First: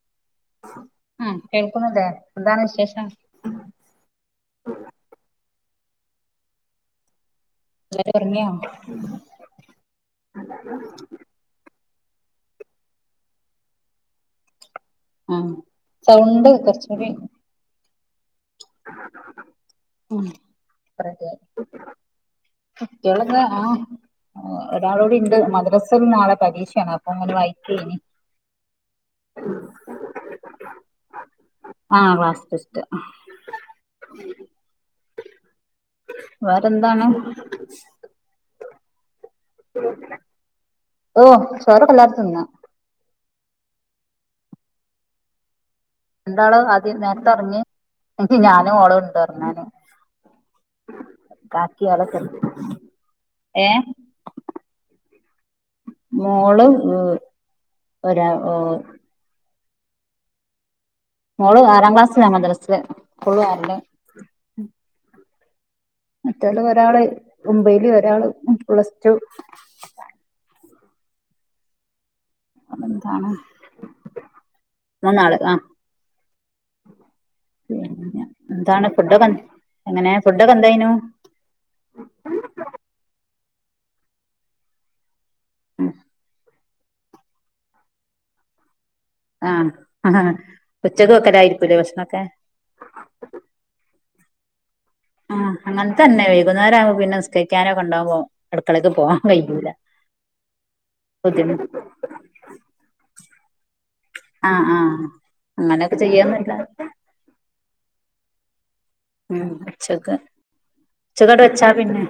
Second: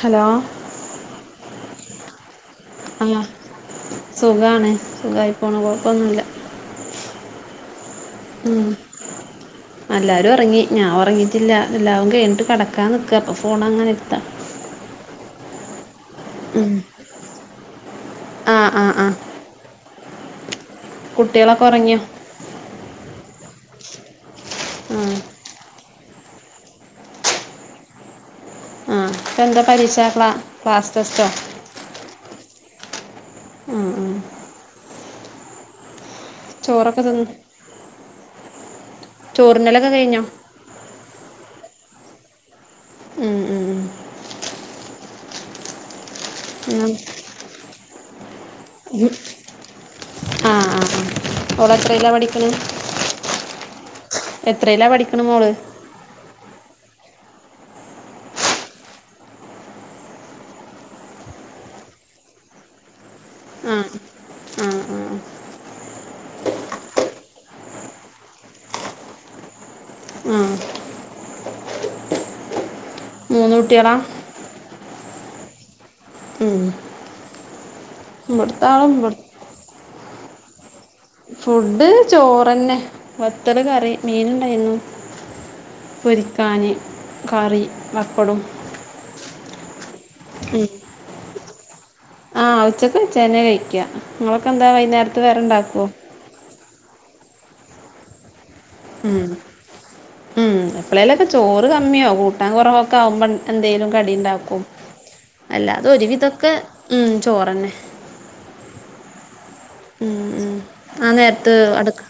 Hello ആ കേൾക്കുന്നില്ലേ എന്താണ് വിശേഷം? ആ പോണ് കൊഴപ്പൊന്നു ഇല്ല എല്ലാരും ഉറങ്ങിയോ ഉം അല്ലാരും ഒറങ്ങി ഞാൻ ഒറങ്ങിട്ടില്ല എല്ലാ ഒ കെഴിഞ്ഞിട്ട് കടക്കാൻ നിക്കാപ്പൊ ഫോണ് അങ്ങനെ ഇട്ത്താ ആഹ് സൗണ്ട് കൊർച്ചൂടി ആ ആ ആ ഉം ഇബെടെ ഇല്ലെ കുട്ടികളൊക്കെ ഉറങ്ങിയോ കുട്ടിയാളൊക്കെ ആ ആ ഒരാളുടി ഇണ്ട് മദ്രസയിൽ നാളെ പരീക്ഷാണ് അപ്പ അങ്ങനെ വായിക്കേനി ഇപ്പ എന്താ പരീക്ഷ ക്ലാ ക്ലാസ് ടെസ്റ്റോ? അഹ് ഉം ഉം ചോറൊക്കെ വേറെന്താണ്? ചോറ്ന്നലൊക്കെ കഴിഞ്ഞോ? ഓ ചോറൊക്കെല്ലാരും തിന്നു ഉം ഉം ഉം രണ്ടാളും എന്നാ, ആദ്യം നേര്ത്തെ ഒർങ്ങി ഇഞി ഞാനും ഓളും ഉം. ഇണ്ട് ഒർങ്ങാന് ഓളെത്രീലാ പഠിക്ക്ണെ? ഏഹ് എത്രെലാ പഠിക്ക്ണ് മോള്? ഓ ഒരാ ഓ മോള് ആറാം ക്ലാസിലാ മദ്രസ്ൽ സ്ക്കൂള്ളും ആറ്ൽ ആ ആ ആ മറ്റോല് ഒരാള് ഒമ്പെയ്ൽ ഒരാൾ പ്ലസ് ടു ആ അതെന്താണ് മൂന്നുട്ട്യാളാ? മൂന്നാൾ ആ ഉം പിന്നെ എന്താണ് ഫുഡൊക്കെ [unintelligible] എങ്ങനെ ഫുഡൊക്കെ എന്തെയ്നു? ഫുഡ് ചോറെന്നെ വത്തല് കറി മീന്ണ്ടായിന്നു പൊരിക്കാന് കറി ബപ്പടും ആഹ് ഹാ ഹാ ഉച്ചക്ക് വെക്കെലാ [unintelligible] ആഹ് ഉച്ചക്ക് വെച്ചനെ കഴിക്കാ ങ്ങൾക്കെന്താ ആഹ് അങ്ങൻത്തന്നെ വൈകുന്നേരം പിന്നെ നിസ്കരിക്കാനോക്കെ ഇണ്ടാവോ ഉം ഉം എപ്പളെലൊക്കെ ബുദ്ധിമുട്ട് ചോറ് കമ്മിയോ കൂട്ടാൻ കോറവൊക്കെ ആവുമ്പം എന്തേലും കടിണ്ടാക്കും. ആഹ് ആഹ് അങ്ങനൊക്കെ അല്ലാതൊരുവിധൊക്കെ ചെയ്യാന്നല്ലാതെ ഉം ചോറെന്നെ. ഉം ഉച്ചക്ക് ഉം ഉം ആ ഉച്ചക്കങ്ങട് നേര്ത്ത് വെച്ചാ പിന്നെ അട്ക്ക്‌.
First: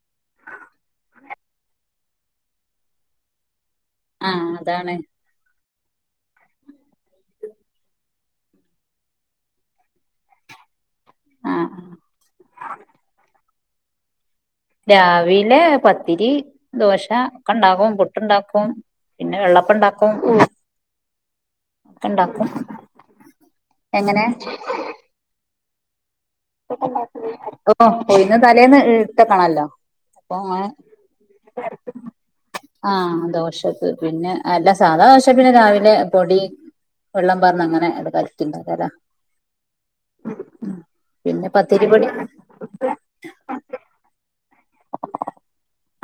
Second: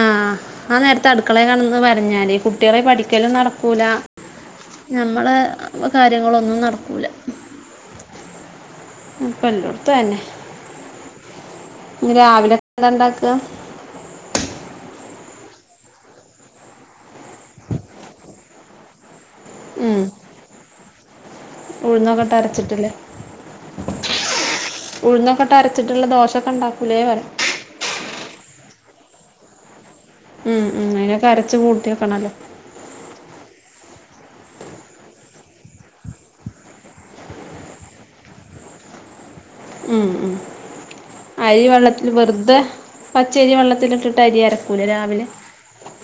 ആഹ് ആ നേര്ത്ത് അട് ക്കളെ കാണെന്ന് പർഞ്ഞാല് കുട്ട്യേളെ പഠിക്കലും നട് കൂല ആഹ് അതാണ് ഞമ്മളെ അപ്പൊ കാര്യങ്ങളൊന്നും നടകൂല്ല. ഉം പ്പല്ലോട്ത്തും അഹന്നെ ആഹ് ഇന്ന് രാവിലെന്താണ്ടാക്ക? രാവിലെ പത്തിരി ദോശ ഒക്കെണ്ടാക്കും പുട്ട്ണ്ടാക്കും. പിന്നെ വെള്ളപ്പണ്ടാക്കും. ഉഴ്ന്നൊക്കെട്ട് അരച്ചിട്ട്ല്ലേ. എങ്ങനെ ഉഴ്ന്നൊക്കെട്ട് അര് ച്ചിട്ടുള്ള ദോശ് ഓഹ് പോയിന്ന് തലേന്ന് [unintelligible] ത്തകണല്ലോ ഉം ഉം അയിനൊക്കെ അരച്ച് കൂട്ടിക്കണല്ലോ. ആഹ് ദോശക്ക് പിന്നെ എല്ല സാധാ ദോശ പിന്നെ രാവിലെ പൊടി വെള്ളം പാർന്നങ്ങനെ ങ്ങട് കൽകിണ്ടാക്കല. ഉം ഉം അരി പത്തിരിപ്പൊടി വെള്ളത്തില് വെർതെ പച്ചരി വെള്ളത്തില്ട്ട് ട്ടരിയര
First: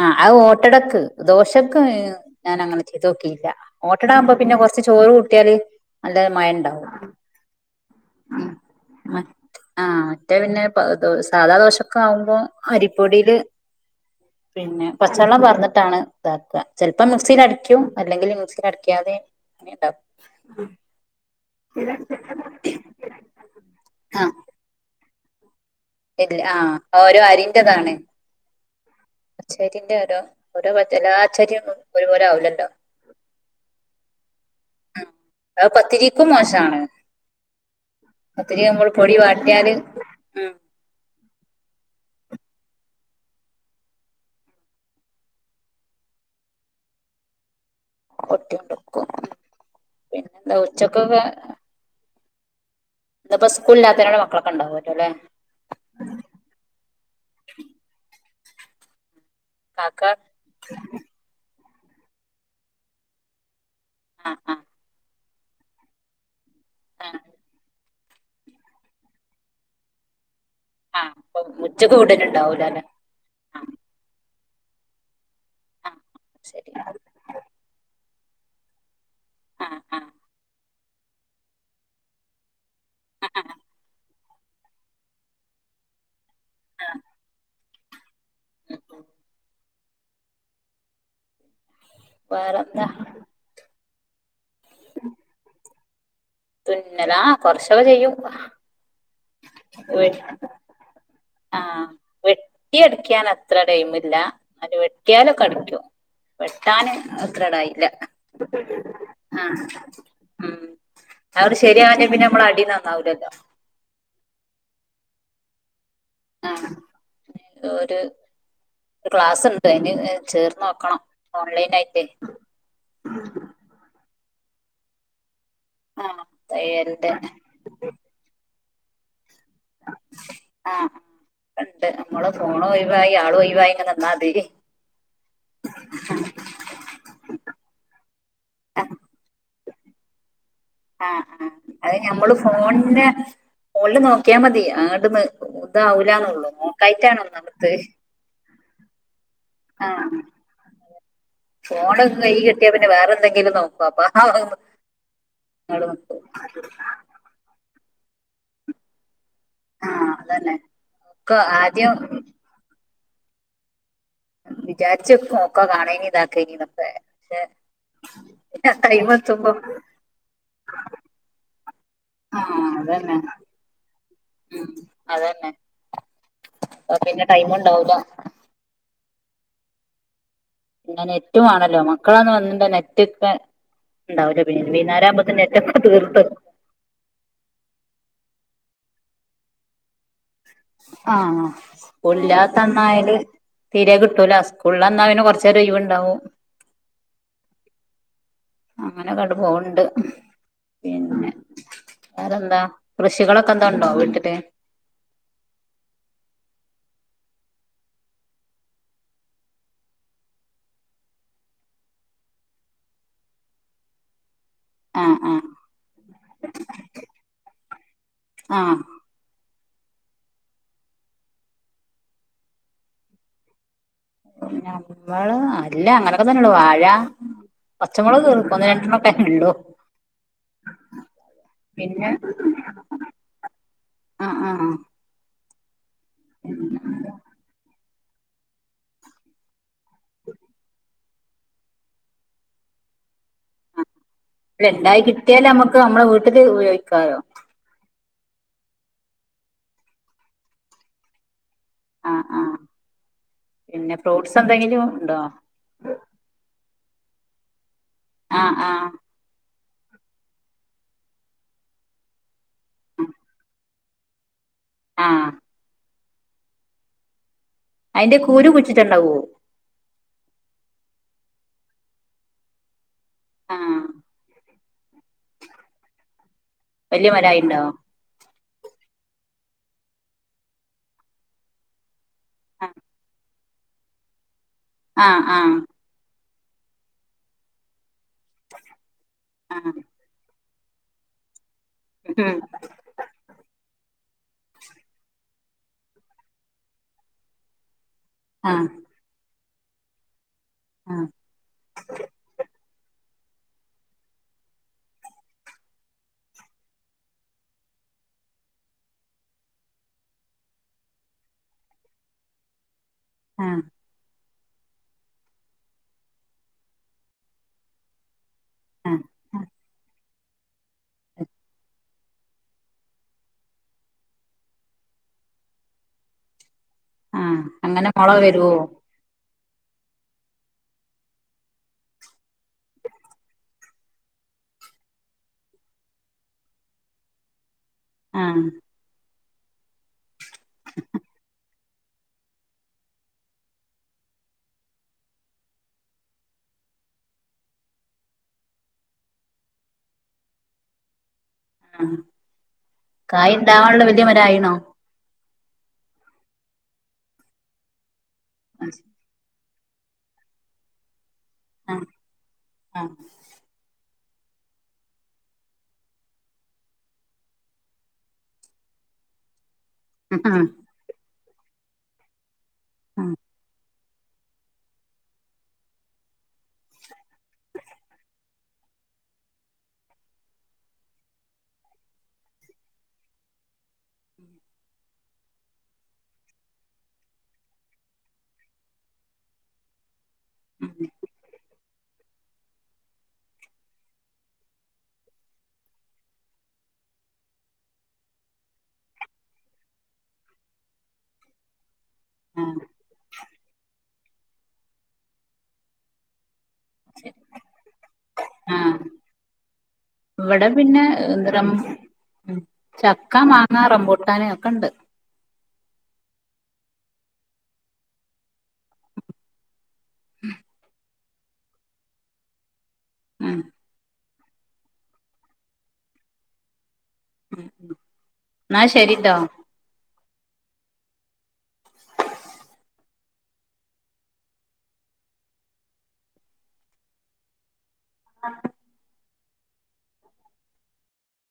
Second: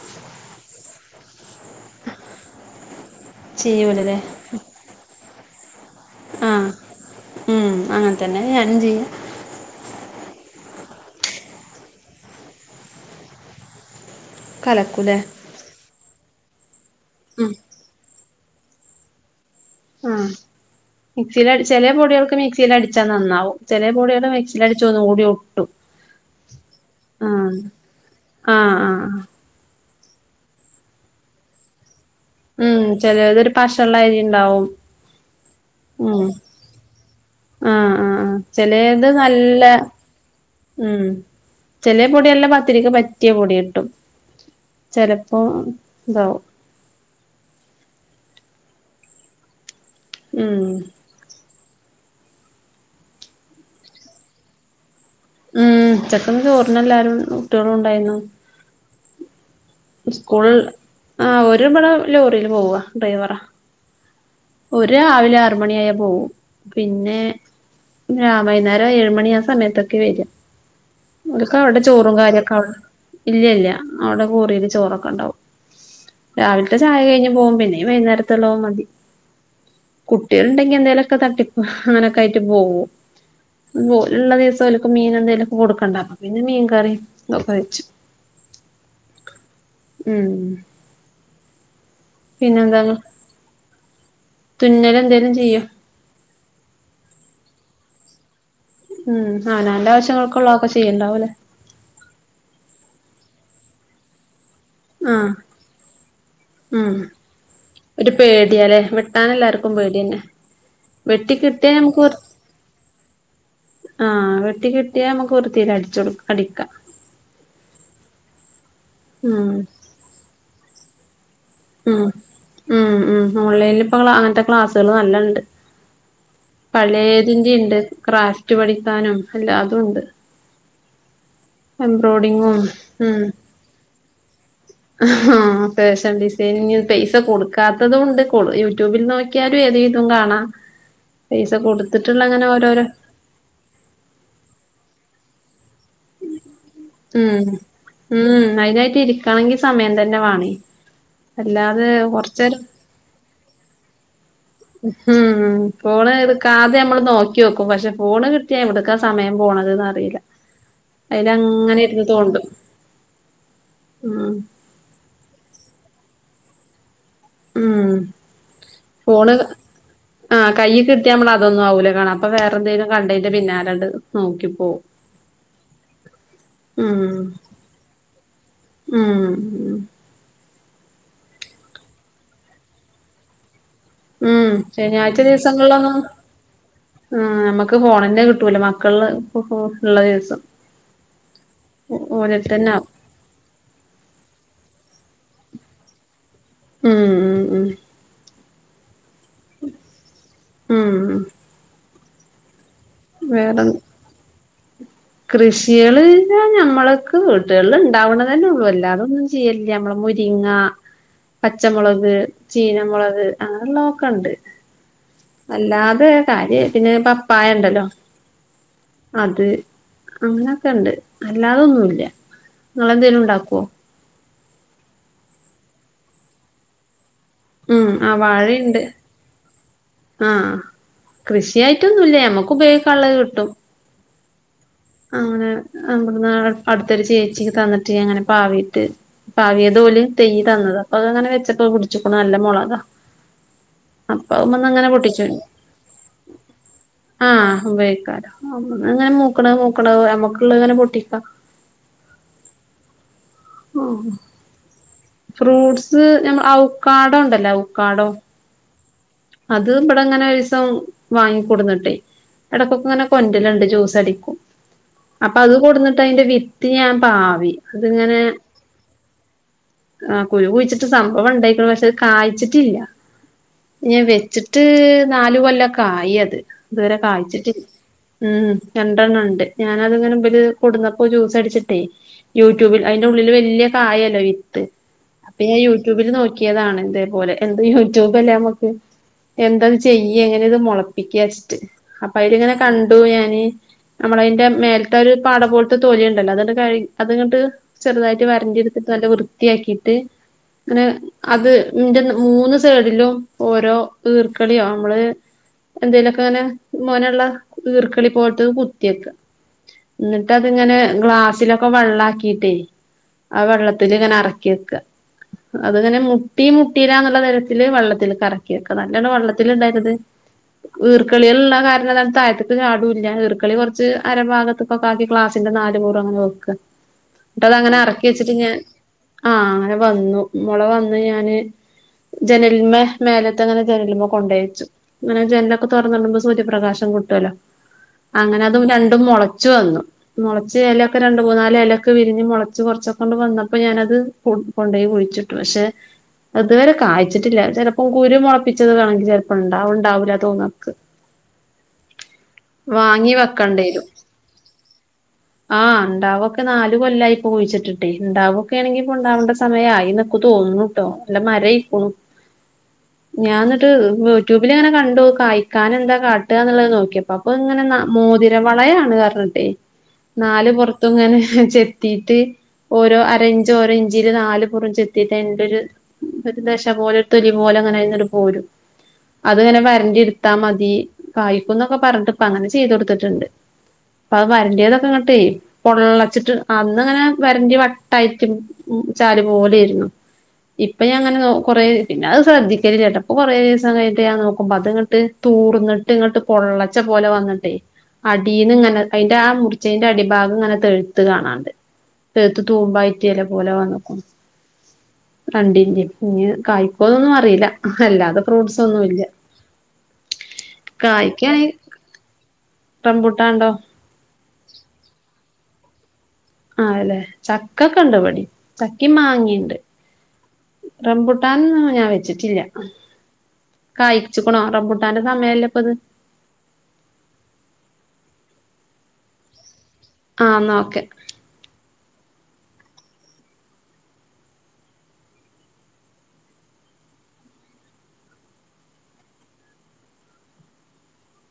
ആഹ് അത് ഓട്ടടക്ക്. ദോശക്ക് ഞാൻ അങ്ങനെ ചെയ്തോക്കീല്ല. ഓട്ടടാവടമ്പം പിന്നെ കൊർച്ച് ചോറ് കൂട്ടിയാല് നല്ല മയം ആഹ് ഉണ്ടാവും ഉം അങ്ങൻതന്നെ ഞാനും ചെയ്യാ. ആഹ് മറ്റേ പിന്നെ പ്പ അയ്ദോ സാധാ ദോശൊക്കെ ആയുമ്പോ അരിപ്പൊടിയിൽ പിന്നെ കലക്കൂലേ പച്ചെള്ളം പാർന്ന്ട്ടാണ് ഇതാ ചിലപ്പോം മിക്സിൽ ഉം, അടിക്കും അല്ലെങ്കിൽ മക്സിയിൽടും ക്കാതെ ആ മിക്സില് ചിലെ പൊടികൾക്ക് മിക്സിൽ അടിച്ചാൽ നന്നാവും ചിലെ പൊടികള് ആഹ് മിക്സിൽ അടിച്ചു ഒന്ന് കൂടി ട്ട് ഇല്ല ആ ഓരോ അരിന്റതാണ് ആഹ് ആഹ് ശതിന്റെ ലൊ ഓരോ പറ്റ [unintelligible] ഉം ചെലൊരു പഷള്ളരി ഇണ്ടാവും അ ഉം പത്തിരിക്കും മോശാണ് ആഹ് ആഹ് ആഹ് പത്തിരി നമ്മള് ചെലേത് പൊടി നല്ല വാട്ടിയാല് ഉം ചെല പൊടി നല്ല പത്തിരിക്ക് പറ്റിയ പൊടി കിട്ടും ചെിലപ്പോ താവും ഓക്കണ്ടക്കു പിന്നെ ഉം ഉച്ചക്കൊക്കെ ഇന്ന്പ്പോ സ്കൂളിലാത്തന കൊണ്ട് മക്കളൊക്കെണ്ടാവല്ലൊ ല്ലെ ഉം ഉച്ചക്കിന്ന് ചോറിനെല്ലാരും കുട്ടികളും ഉണ്ടായിരുന്നു കാക്ക സ്കൂൾ ആ ര്‌വടെ ലോറിൽ പോവാ ഡ്രൈവറ ആഹ് ആഹ് ഒരു രാവിലെ ആറ് മണി ആയാ പോവും പിന്നെ ആഹ് വൈകുന്നേരം ഏഴ്മണി ആ സമയത്തൊക്കെ വരിക ആഹ് അപ്പൊ ഒക്ക അവിടെ ഉച്ചക്ക് ചോറും കാര്യൊക്കെ വിടലുണ്ടാവൂലല്ലേ ഇല്ലല്ല ആഹ് അവിടെ [unintelligible] ചോറൊക്കെ ഉണ്ടാവും ആഹ് ശരി രാവിലത്തെ ചായ കഴിഞ്ഞ് പോകുമ്പന്നെ വൈകുന്നേര എത്തളവ മതി ആഹ് ആഹ് കുട്ടികളുണ്ടെങ്കി [unintelligible] തട്ടിപ്പ് അങ്ങനെക്കെ ആട്ട് പോകോ [unintelligible] ള്ള ദിവസത്തിലൊക്കെ മീനന്തേലൊക്കെ കൊടുക്കണ്ടാലോ പിന്നെ മീൻ കറി നൊക്കെ വെച്ചു ഉം വേറെന്ത തുന്നല എന്തേങ്കലും ചെയ്യ തുന്നലാ കൊറച്ചൊക്കെ ചെയ്യും ഉം ആ വെ നാലാവശ്യങ്ങൾക്കള്ളൊക്കെ ചെയ്യണ്ടാവലേ ആഹ് അത്ര ടൈമില്ല അത് വെട്ടിയാലോ അടിക്കും വെട്ടാൻ ഉം അത്രടായില്ല ഒരു പേടിയാല്ലേ വെട്ടാൻ ആ എല്ലാർക്കും പേടിയന്നെ ഉ വെട്ടി അവര് കിട്ടിയാ നമുക്ക് ശരിയാവഞ്ഞേ വൃ പിന്നെ നമ്മള അടിന്ന് നന്നാവലല്ലോ ആഹ് വെട്ടി കിട്ടിയാൽ നമ്മക്ക് വ്രത്തിയിൽ അടിക്കാം അടിക്കാം ദോര് ഗ്ലാസ് ഉണ്ട് അതിന് ചേർന്ന് നേക്കണം ഉ ഉം ഉ ഓൺലൈനിൽ ഇപ്പോ നിങ്ങൾ അങ്ങനത്തെ ക്ലാസ്സുകൾ നല്ലുണ്ട് ആഹ് തയ്യലിന്റെ പലോതിന്റെഉണ്ട് ഗ്രാഫ് വെട്ടിപഠിക്കാനും അല്ല തും ഉണ്ട് ആ ഉണ്ട് നമ്മള് എംബ്രോയിഡിങ്ങും ഫോണ ഒഴിവായി ആളും ഒഴിവായി അതികം ആഹ ഫാഷൻ ഡിസൈനിംപൈസ പൈസകൊടുക്കാത്തതും ഉണ്ട് യൂട്യൂബിൽ നോക്കിയാലും ഏത് വിതും കാണാം ആ ആ പൈസ അത് കൊടുത്തിട്ടുള്ള ഞമ്മള് അങ്ങനെ ഓരോരോ ഫോണിന്റെ ഫോണില് നോക്കിയാ മതി അണ്ടന്ന് ഇതാവുലാന്ന്ഉള്ള ഉം ഉം അതിനായിട്ട് ഇരിക്കണെങ്കി സമയം തന്നെ വേണേ അല്ലാതെ ഫോണൊക്കെ കൈ കൊറച്ചേരം കിട്ടിയാ പിന്നെ വേറെ എന്തെങ്കിലും നോക്കോപ്പാ ഉം ഫോൺ ഇടുകാതെനമ്മള് നോക്കി നേക്കും പക്ഷേ ഫോണ് കിട്ടിയാ ഇവിടുക്കാ സമയം പോണത് ആഹ് അറിയില്ല അതന്നെ അതിൽ ഒക്കെ അങ്ങനെ ആദ്യം ഇരിന്ന് തോണ്ടും ഉം വിചാരിച്ചക്കും ഒക്കെ കാണെ ഇതാക്കനത്തെ ഉം ഫോണ് എത്തുമ്പോ ആ കയ് കിട്ടയാമ്മള് അതൊന്നും ആവൂല കാണാം മ്മ് മ്ഫോൺ കയ്യിൽ കിട്ടിയാൽ അത് ഒന്നും അവുലാ കണഅപ്പൊ വേറെ ആഹ് എന്തെി. ലും അതന്നെ കണ്ടതിന്റെ പിന്നാലണ്ട് നോക്കിപ്പോ ഉം അതന്നെ ഉ അപ്പൊ പിന്നെ ടൈം ഉണ്ടാവൂല ഉ ഉം ഇന്ന നെറ്റും ആണല്ലോ മക്കളാന്ന് വന്നി നെറ്റ്ക്ക ഇട് ക്കാ ഉം ശനിയാഴ്ച ദിവസങ്ങളിലൊന്നും തീർത്ത് ഉ നമ്മക്ക് ഫോണന്റെ കിട്ടൂല മകൾ മക്കൾ ഫോൺ ആഹ സ്കൂളില ഓലട്ത്തന്നാവും തന്നായല് തീരെ കിട്ടൂല സ്കൂളിൽ നിന്ന് വന്നാൽഅവന് കൊറച്ച് ഉച്ചവരെ ഒഴിവ്ഉണ്ടാവും ഉം ഉം ഉം അങ്ങനെൊക്കണ്ട പോണ്ട് ഉം പിന്നെ ഏറെന്താ കൃഷികളൊക്കെ എന്തോ ണ്ടോ വീട്ടില് കൃഷിയള് ഞാൻ ഞമ്മൾക്ക് വീട്ടുകളില് ണ്ടാവ്ണതെന്നെ ഉള്ളൂ എല്ലാതൊന്നും ചെയ്യൽല്യ. അമ്മളെ മുരിങ്ങ പച്ചമുളക് ചീനമുളക് അങ്ങനെയുള്ളതൊക്കെ ണ്ട് ആഹ് ആഹ് അല്ലാതെ കാര്യ പിന്നെ പപ്പായണ്ടല്ലോ ആഹ് അത് അങ്ങെക്കെണ്ട് അല്ലാതൊന്നുല്ല നിങ്ങളെന്തേലും ണ്ടാക്കോ ഞമ്മള് അല്ല അങ്ങനൊക്കെ തന്നെള്ളു വാഴ ഉം ആ പച്ചമുളക് തീർ ഒന്ന് വാഴയുണ്ട് രണ്ടണ്ണൊക്കെ ഇള്ളു ആഹ് പിന്നെ കൃഷിയായിട്ടൊന്നുല്ല നമ്മക്ക് ഉപയോയിക്ക ള്ളഹ് കിട്ടും ആഹ് ആഹ് അങ്ങ [unintelligible] അടുത്തൊരു ചേച്ചിക് തന്നിട്ട് റ്റി അങ്ങനെ പാവിട്ട് പാവിയത് ഓല് തെയ്യ് തന്നത അപ്പൊ അഹ് അങ്ങനെ വെച്ചപ്പോ അഹ് പിടിച്ചിക്കുണു അല്ല മുളകാ അപ്പൊ അത്മ്മന്ന് ല്ലെ അങ്ങനെ ണ്ടായി പൊട്ടിച്ചു കിട്ടിയാല് അമ്മക്ക് നമ്മളെ വീട്ടില് ഉപയോഗിക്കലൊ ആ അങ്ങനെ മൂക്ണെ മൂക്ണെ മ്മക്ക്‌ള്ളഹ് ങ്ങനെ പൊട്ടിക്ക അ ആഹ് ഓ പിന്നെ ഫ്രൂട്ട്സ് എന്തെങ്കിലും ഉണ്ടോ ഫ്രൂട്ട്സ് ഞമ് ഔ കാട ഉണ്ടല്ല ഔ ആ ആ അത് ഇബടെ ങ്ങനെ ഒരീസം വാങ്ങിക്കൂട്ന്നിട്ടെ ഇടക്കൊക്കെ ങ്ങനെ കൊന്റല്ണ്ട് ജൂസ് സടിക്കും ആഹ് അപ്പൊ അത് കൊടുന്നിട്ട് ട്ട് അയിന്റെ വിത്തി ഞാൻ പാവി അയിന്റെ കൂര് കുയിച്ചിട്ടണ്ടാവോ ആ കുരു കുഴിച്ചിട്ട് സംഭവം ണ്ടായിക്ണ് പക്ഷെ ത് കായിച്ചിട്ടില്ല ആഹ് ഞ വെച്ചിട്ട് റ്റ് നാല് കൊല്ലൊക്കെ ആയി അത് ഇതുവരെ വലിയ കാഴ്ചിട്ടിൽ മരായിണ്ടോ ഉം രണ്ടെണ്ണം ണ്ട് ഞാനത്ങ്ങനെ ബല് കൊട്ന്നപ്പോ ജ്യൂസ് അടിച്ചിട്ടേ യൂട്യൂബിൽ അയിന്റെ ഉള്ളിൽ വൽ ല്യ കായല്ല വി ത്ത് ആഹ് പിന്നെ ആഹ് യൂട്യൂബില് നോക്കി ട്ട്യതാണ് തേപോലെ എന്തെയ്യും റ്റൂബെല്ലെമുക്ക് ആഹ് എന്തന്ന് ചെയ്യ ഞൻ ട്ട്യത് മൊളപ്പിക്ക്യാച് അപ്പൊ ഉം അയിലങ്ങനെ കണ്ടു ഞാന് നമ്മളതിന്റെ മേല്ത്തെ ഒരു പാടപോലത്തെ തോലിയുണ്ടല്ലോ അതണ്ട് കഴി അതങ്ങ്ട്ട് ചെറുതായിട്ട് വരണ്ടി ആഹ് എടുത്തിട്ട് നല്ല വൃത്തി വൃത്തിയാക്കിട്ട് അങ്ങനെ ആഹ് അത് എന്റെ മൂന്ന് സൈഡിലും ഓരോ ഈർക്കളിയോ നമ്മള് എന്തെലൊക്കെ ഇങ്ങനെ മൊനയുള്ള ഈർക്കളി പോലത്തത് കുത്തിയക്കാ എന്നിട്ടതിങ്ങനെ ഗ്ലാസ്സിലൊക്കെ വെള്ളാക്കിട്ടേ ആ ആഹ് വെള്ളത്തിലിങ്ങനെ ഇറക്ക് ക്കിവെക്ക അതിങ്ങനെ മുട്ടീ മുട്ടീലാന്നുള്ള തരത്തില് വെള്ളത്തില് കറ ക്ക് ആഹ് നല്ലതെന്നാ വെള്ളത്തിലിടായിരുന്നത് ഈർക്കളിള്ള കാരണം താഴത്തക്ക് ചാടൂല്ല ഈർക്കളി കുറച്ച് അരഭാഗത്തൊക്കെ ആക്കി ക്ലാസ്സിന്റെ നാല് മൂറ അങ്ങനെ വെക്കുക ആഹ് എന്നിട്ടതങ്ങനെ അങ്ങനെ ഇറക്കി മൊള വെച്ചിട്ടിങ്ങനെ വരുവോ ആ അങ്ങനെ വന്നു മുള വന്ന് ഞാന് ജനലിമ്മേ മേലത്തെങ്ങനെ ജനലിമേ കൊണ്ടോച്ചു അങ്ങനെ ജനലൊക്കെ തുറന്നിടുമ്പോ സൂര്യപ്രകാശം കിട്ടുവല്ലോ അങ്ങനെ ആഹ് അതും രണ്ടും മുള ചുവന്നു മുളച്ച് ഇല ഒക്കെ രണ്ടു മൂന്നുന്നാല് ഇല ഒക്കെ വിരിഞ്ഞു മുളച്ച് കൊറച്ചൊക്കെങ്ങട് വന്നപ്പോ ഞാനത് അത് കൊണ്ടോയി കുഴിച്ചിട്ടു പക്ഷെ അതുവരെ കായ്ച്ചിട്ടില്ല ചിലപ്പോ കുരു മുളപ്പിച്ചത് വേണമെങ്കിൽ ചിലപ്പോ ഉണ്ടാവൊണ്ടാവൂല്ല തോന്നാനെക്ക് ആ കായുണ്ടാവാനുള്ള വലൃ മരായീണോ ആ ഉണ്ടാവൊക്കെ നാല് കൊല്ലായി പൂവിച്ചിട്ടിട്ടേ ഇണ്ടാവ ആഹ് വേണെങ്കി പൊണ്ടാമ്പസ് സമയായി എക്ക് തോന്നണൂട്ടോ നല്ല മരയിക്കണു ആഹ് ഞാ എന്നിട്ട് യൂട്യൂബിലിങ്ങനെ കണ്ടു കായ്ക്കാൻ എന്താ കാട്ടുക എന്നുള്ളത് നോക്കിയപ്പം അപ്പൊ ഇങ്ങനെ ന മോതിരവളയാണറഞ്ഞിട്ടേ ആഹ് നാലു പൊറത്തുങ്ങനെ ചെത്തീട്ട് ഓരോ ആഹ് അറേഞ്ച് ഒരു ഇഞ്ചിയില് നാല് പുറം ചെത്തിട്ട് അയിൻറ്റൊരു ഒരു ദശ പോലെ ഒരു തൊലി പോലെ അങ്ങനെയിങ്ങട് പോരും അതങ്ങനെ വരണ്ടി എടുത്താ മതി കായിക്കുന്നൊക്കെ പറരണ്ടി പ്പ അങ്ങനെ ചെയ്തോടുത്തിട്ടുണ്ട് അപ്പ അ വരണ്ടിയതൊക്കെ ഇങ്ങട്ടെ പൊള്ളച്ചിട്ട് അന്നങ്ങനെ വരണ്ടി വട്ടായി ചാരി പോലെയിരുന്നു ഇപ്പൊ ഞാ അങ്ങനെ കൊറേ പിന്നെ അത് ശ്രദ്ധിക്കലില്ല കേട്ടപ്പൊ കൊറേ ദിവസം കഴിഞ്ഞട്ട് ഞാൻ നോക്കുമ്പ അത് ഇങ്ങോട്ട് തൂർന്നിട്ട് ഇങ്ങോട്ട് പൊള്ളച്ച പോലെ വന്നിട്ടെ അടീന്ന് ഇങ്ങനെ അതിന്റെ ആ മുറിച്ചേന്റെ അടിഭാഗം ഇങ്ങനെ തെഴുത്ത് കാണാണ്ട് പേത്ത് തൂമ്പായി ഇതേ പോലെ വന്നു [unintelligible] കായ്ക്കോന്നൊന്നും അറിയില്ല അല്ലാതെ ഫ്രൂട്ട്സ് ആഹ് ഒന്നും ഇല്ല ഇവിടെ പിന്നെ എന്ത് കായ്ക്കാണെ റം ഉം. ചക്ക റംമ്പുട്ടാന്ണ്ടോ മാങ്ങ റംബൂട്ടാന് ഒക്കെ ഉണ്ട് ആവലേ ചക്കക്കെണ്ട് ഇവടിം ചക്കിം മാങ്ങീംണ്ട്. റംപുട്ടാനൊന്നും ഞാൻ വെച്ചിട്ടില്ല്യ. ഉം കായി വെച്ച്ക്ക്ണോ റംബൂട്ടാന്റെ സമയല്ലേ ഇപ്പത്. ഉം ഉം ഇന്നാ ശരി ട്ടോ. ആഹ് ന്നാ ഓക്കെ. ആഹ്